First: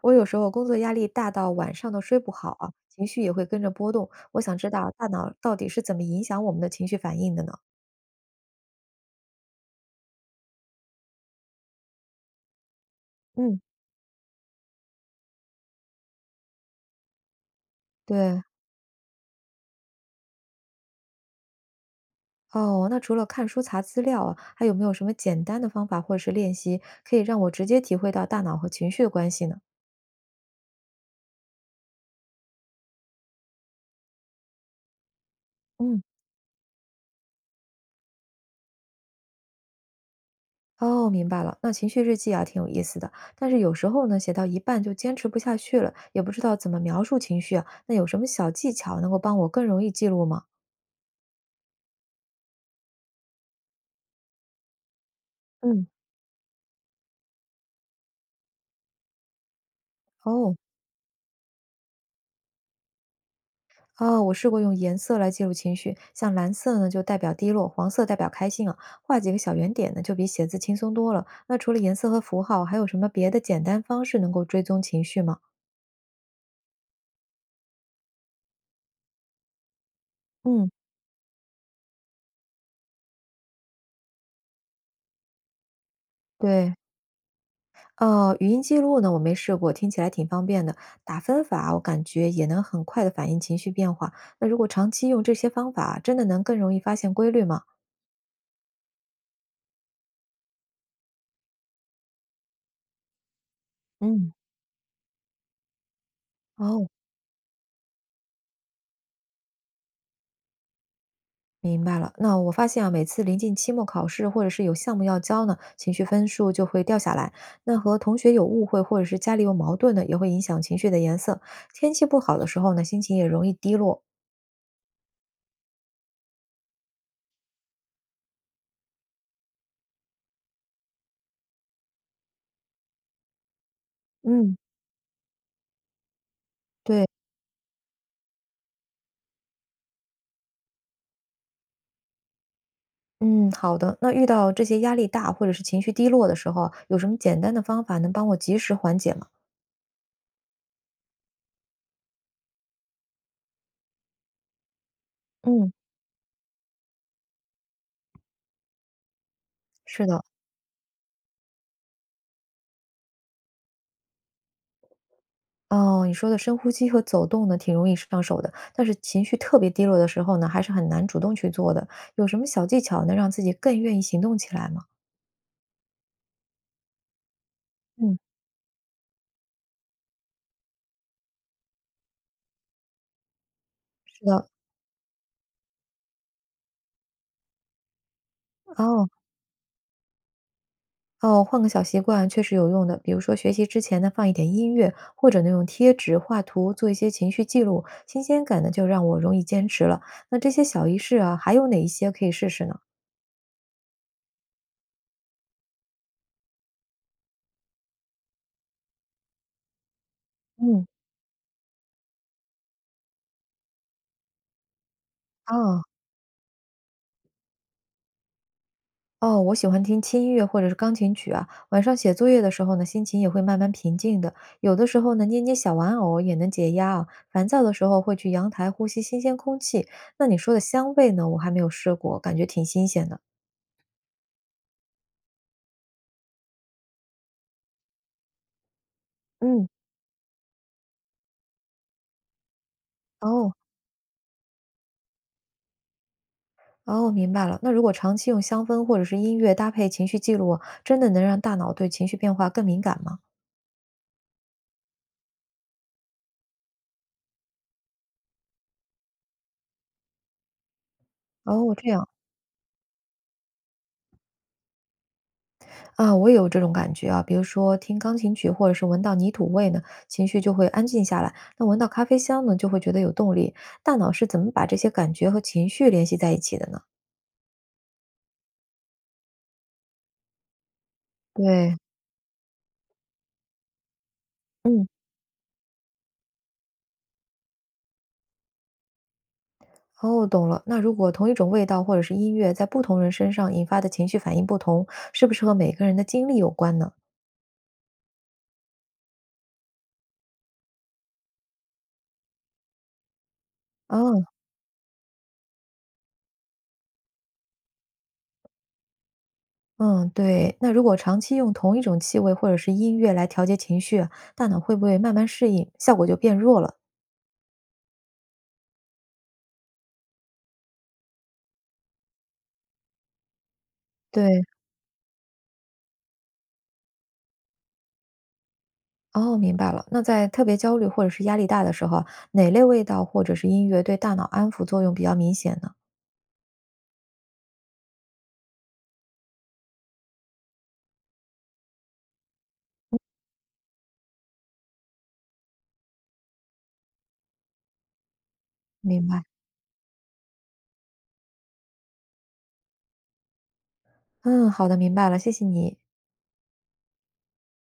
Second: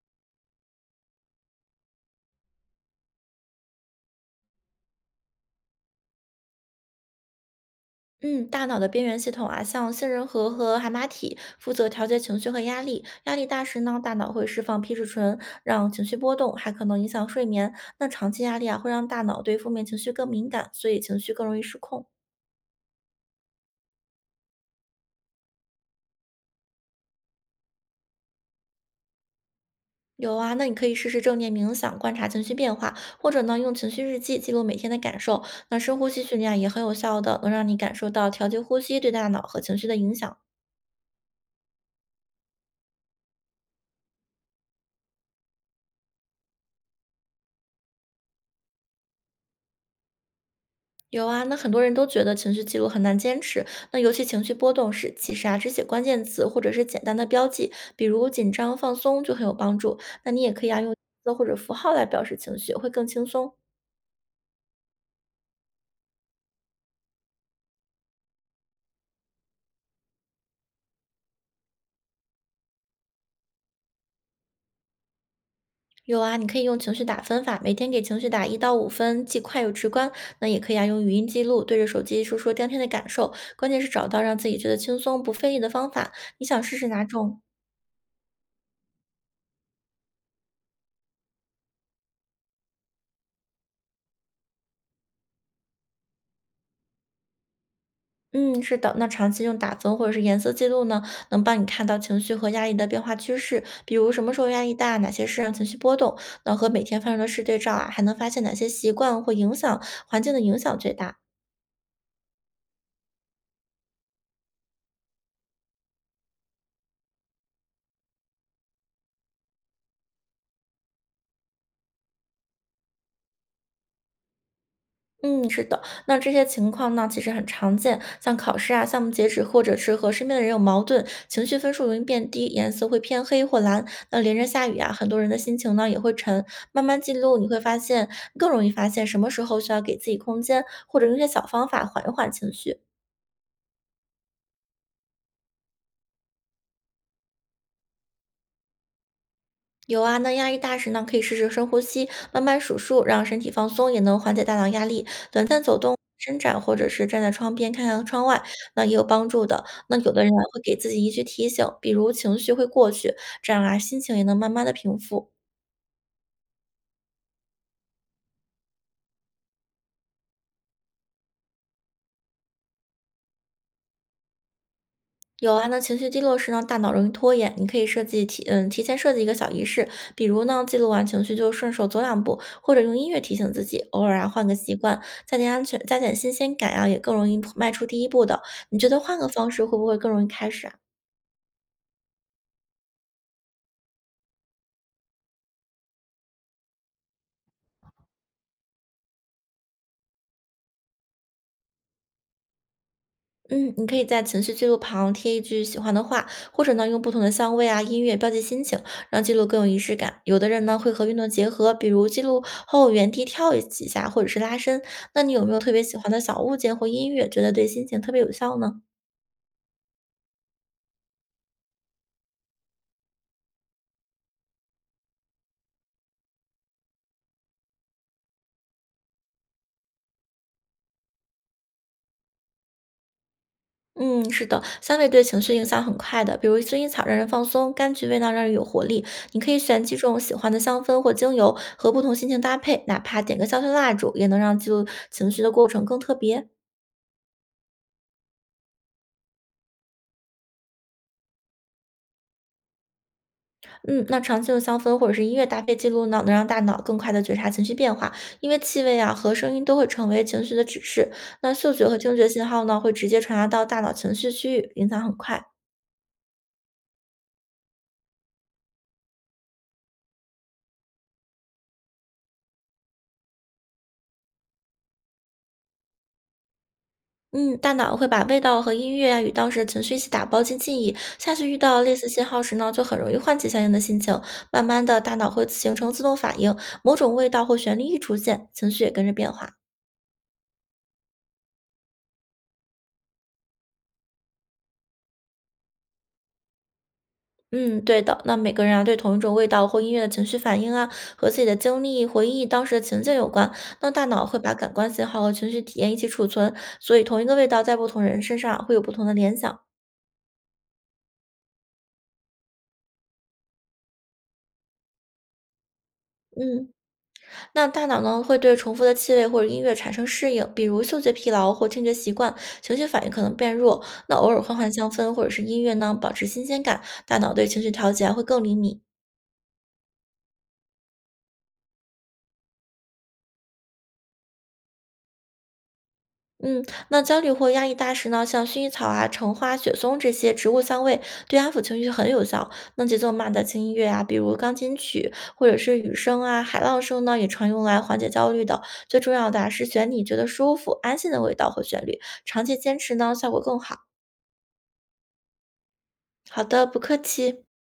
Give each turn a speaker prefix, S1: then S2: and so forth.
S1: 我有时候工作压力大到晚上都睡不好啊，情绪也会跟着波动。我想知道大脑到底是怎么影响我们的情绪反应的呢？
S2: 嗯，大脑的边缘系统啊，像杏仁核和海马体，负责调节情绪和压力。压力
S1: 嗯，
S2: 大时呢，大脑会释放皮质醇，让情绪波动，还可能影响睡眠。那长
S1: 对，
S2: 期压力啊，会让大脑对负面情绪更敏感，所以情绪更容易失控。
S1: 哦，那除了看书查资料啊，还有没有什么简单的方法或者是练习，可以让我直接体会到大脑和情绪的关系呢？
S2: 有啊，那你可以试试正念冥想，观察情绪变化，或者呢，用情绪日记记录每天的感受。那深
S1: 嗯，
S2: 呼吸训练啊也很有效的，能让你感受到调节呼吸对大脑和情绪的影响。
S1: 哦，明白了。那情绪日记啊，挺有意思的，但是有时候呢，写到一半就坚持不下去了，也不知道怎么描述情绪啊。那有什么小技巧能够帮我更容易记录吗？
S2: 有啊，那很多人都觉得情绪记录很难坚持，那尤其情绪波动时，其实啊，只写
S1: 嗯，
S2: 关键词或者是简单的标记，比如紧张、放松就很有帮助。那你也
S1: 哦。
S2: 可以啊，用字或者符号来表示情绪，会更轻松。
S1: 哦，我试过用颜色来记录情绪，像蓝色呢就代表低落，黄色代表开心啊，画几个小圆点呢就比写字轻松多了。那除了颜色和符号，还有什么别的简单方式能够追踪情绪吗？
S2: 有啊，你可以用情绪打分法，每天给情绪打1到5分，既快又直观。那也
S1: 嗯，
S2: 可以啊，用语音记录，对着手机说说当天的感受，关键是找到让自己觉得轻松不费力的方法。你想
S1: 对，
S2: 试试哪种？
S1: 语音记录呢我没试过，听起来挺方便的。打分法我感觉也能很快的反映情绪变化。那如果长期用这些方法，真的能更容易发现规律吗？
S2: 嗯，是的，那长期用打分或者是颜色记录呢，能帮你看到情绪和压力的变化趋势，比如什
S1: 嗯，
S2: 么时候压力大，哪些事让情绪波动，那和每
S1: 哦。
S2: 天发生的事对照啊，还能发现哪些习惯或影响环境的影响最大。
S1: 明白了，那我发现啊，每次临近期末考试或者是有项目要交呢，情绪分数就会掉下来。那和同学有误会或者是家里有矛盾呢，也会影响情绪的颜色。天气不好的时候呢，心情也容易低落。
S2: 嗯，是的，那这些情况呢，其实很常见，像考试啊、项目截止，或者是和身边的人有矛盾，情绪分数容易变低，颜色会偏黑或蓝。那连着
S1: 嗯，
S2: 下雨啊，很多人的心情呢也会沉。慢慢
S1: 对，
S2: 记录，你会发现更容易发现什么时候需要给自己空间，或者用一些小方法缓一缓情绪。
S1: 嗯，好的。那遇到这些压力大或者是情绪低落的时候啊，有什么简单的方法能帮我及时缓解吗？
S2: 有啊，那压力大时呢，可以试试深呼吸，慢慢数数，让身体放松，也能缓解大脑压力。短暂
S1: 嗯，
S2: 走动、伸展，或者是站在窗边看看窗外，那也有帮助的。那
S1: 是
S2: 有
S1: 的。
S2: 的人啊会给自己一句提醒，比如情绪会过去，这样啊，心情也能慢慢的平复。
S1: 哦，你说的深呼吸和走动呢，挺容易上手的，但是情绪特别低落的时候呢，还是很难主动去做的。有什么小技巧能让自己更愿意行动起来吗？
S2: 有啊，那情绪低落时呢，大脑容易拖延，你可以设
S1: 嗯，
S2: 计提嗯提前设计一个小仪式，比如呢记录完情绪就顺手走两步，或者用音乐提醒自己，偶尔
S1: 是
S2: 啊换
S1: 的，
S2: 个习惯，加点安全，加点新鲜感啊，也更容易迈出第一步的。你觉得
S1: 哦
S2: 换个方式会不会更容易开始啊？
S1: 哦，换个小习惯确实有用的，比如说学习之前呢，放一点音乐，或者呢用贴纸、画图做一些情绪记录，新鲜感呢就让我容易坚持了。那这些小仪式啊，还有哪一些可以试试呢？
S2: 嗯，你可以在情绪记录旁贴一句喜欢的话，或者呢用不同的香味啊、音乐标记心情，让记录更有仪式感。有的人呢
S1: 嗯，
S2: 会和运动结合，比如记录后原地跳几下，或者是拉伸。那你有没有特
S1: 哦。
S2: 别喜欢的小物件或音乐，觉得对心情特别有效呢？
S1: 哦，我喜欢听轻音乐或者是钢琴曲啊。晚上写作业的时候呢，心情也会慢慢平静的。有的时候呢，捏捏小玩偶也能解压啊。烦躁的时候会去阳台呼吸新鲜空气。那你说的香味呢，我还没有试过，感觉挺新鲜的。
S2: 嗯，是的，香味对情绪影响很快的，比如薰衣草让人放松，柑橘味道让人有活力。你可以
S1: 嗯，
S2: 选几种喜欢的香氛或精油，和不同心情搭配，哪怕点个
S1: 哦
S2: 香薰蜡烛，也能让记录情绪的过程更特别。
S1: 哦，明白了。那如果长期用香氛或者是音乐搭配情绪记录啊，真的能让大脑对情绪变化更敏感吗？
S2: 嗯，那长期用香氛或者是音乐搭配记录呢，能让大脑更快地觉察情绪变化，因为气味啊和声音都会成为情绪的指示。那嗅
S1: 哦，
S2: 觉
S1: 这
S2: 和
S1: 样。
S2: 听觉信号呢，会直接传达到大脑情绪区域，影响很快。
S1: 啊，我也有这种感觉啊，比如说听钢琴曲，或者是闻到泥土味呢，情绪就会安静下来；那闻到咖啡香呢，就会觉得有动力。大脑是怎么把这些感觉和情绪联系在一起的呢？
S2: 嗯，大脑会把味道和音乐啊与当时的情绪一起打包进记忆，下次遇
S1: 对，
S2: 到类似信号时呢，就很容易唤起相应的心情。慢慢
S1: 嗯，
S2: 的，大脑会形成自动反应，某种味道或旋律一出现，情绪也跟着变化。
S1: 哦，懂了。那如果同一种味道或者是音乐在不同人身上引发的情绪反应不同，是不是和每个人的经历有关呢？
S2: 嗯，对的。那每个人啊，对同一种味道或音乐的情绪反应啊，和自己的经历、回忆、当时的情境有关。那大
S1: 哦，
S2: 脑会把感官信号和情绪体验一起储存，所以同一个味道在不同人身上啊会有不同的联想。
S1: 嗯，对。那如果长期用同一种气味或者是音乐来调节情绪啊，大脑会不会慢慢适应，效果就变弱
S2: 嗯，
S1: 了？
S2: 那大脑呢会对重复的气味或者音乐产生适应，比如嗅觉疲劳或听觉习惯，情绪反应可能变弱。那偶尔
S1: 对。
S2: 换换香氛或者是音乐呢，保持新鲜感，大脑对情绪调节啊会更灵敏。
S1: 哦，明白了。那在特别焦虑或者是压力大的时候啊，哪类味道或者是音乐对大脑安抚作用比较明显呢？
S2: 嗯，那焦虑或压抑大时呢，像薰衣草啊、橙花、雪松这些植物香味，对安抚情绪很有效。那节奏慢的轻音乐啊，比如钢琴曲或者是雨声啊、海浪声呢，也常用来缓解焦虑的。最
S1: 明
S2: 重
S1: 白。
S2: 要的啊是选你觉得舒服、安心的味道和旋律，长期坚持呢，效果更好。
S1: 嗯，好的，明白了，谢谢你。
S2: 好的，不客气。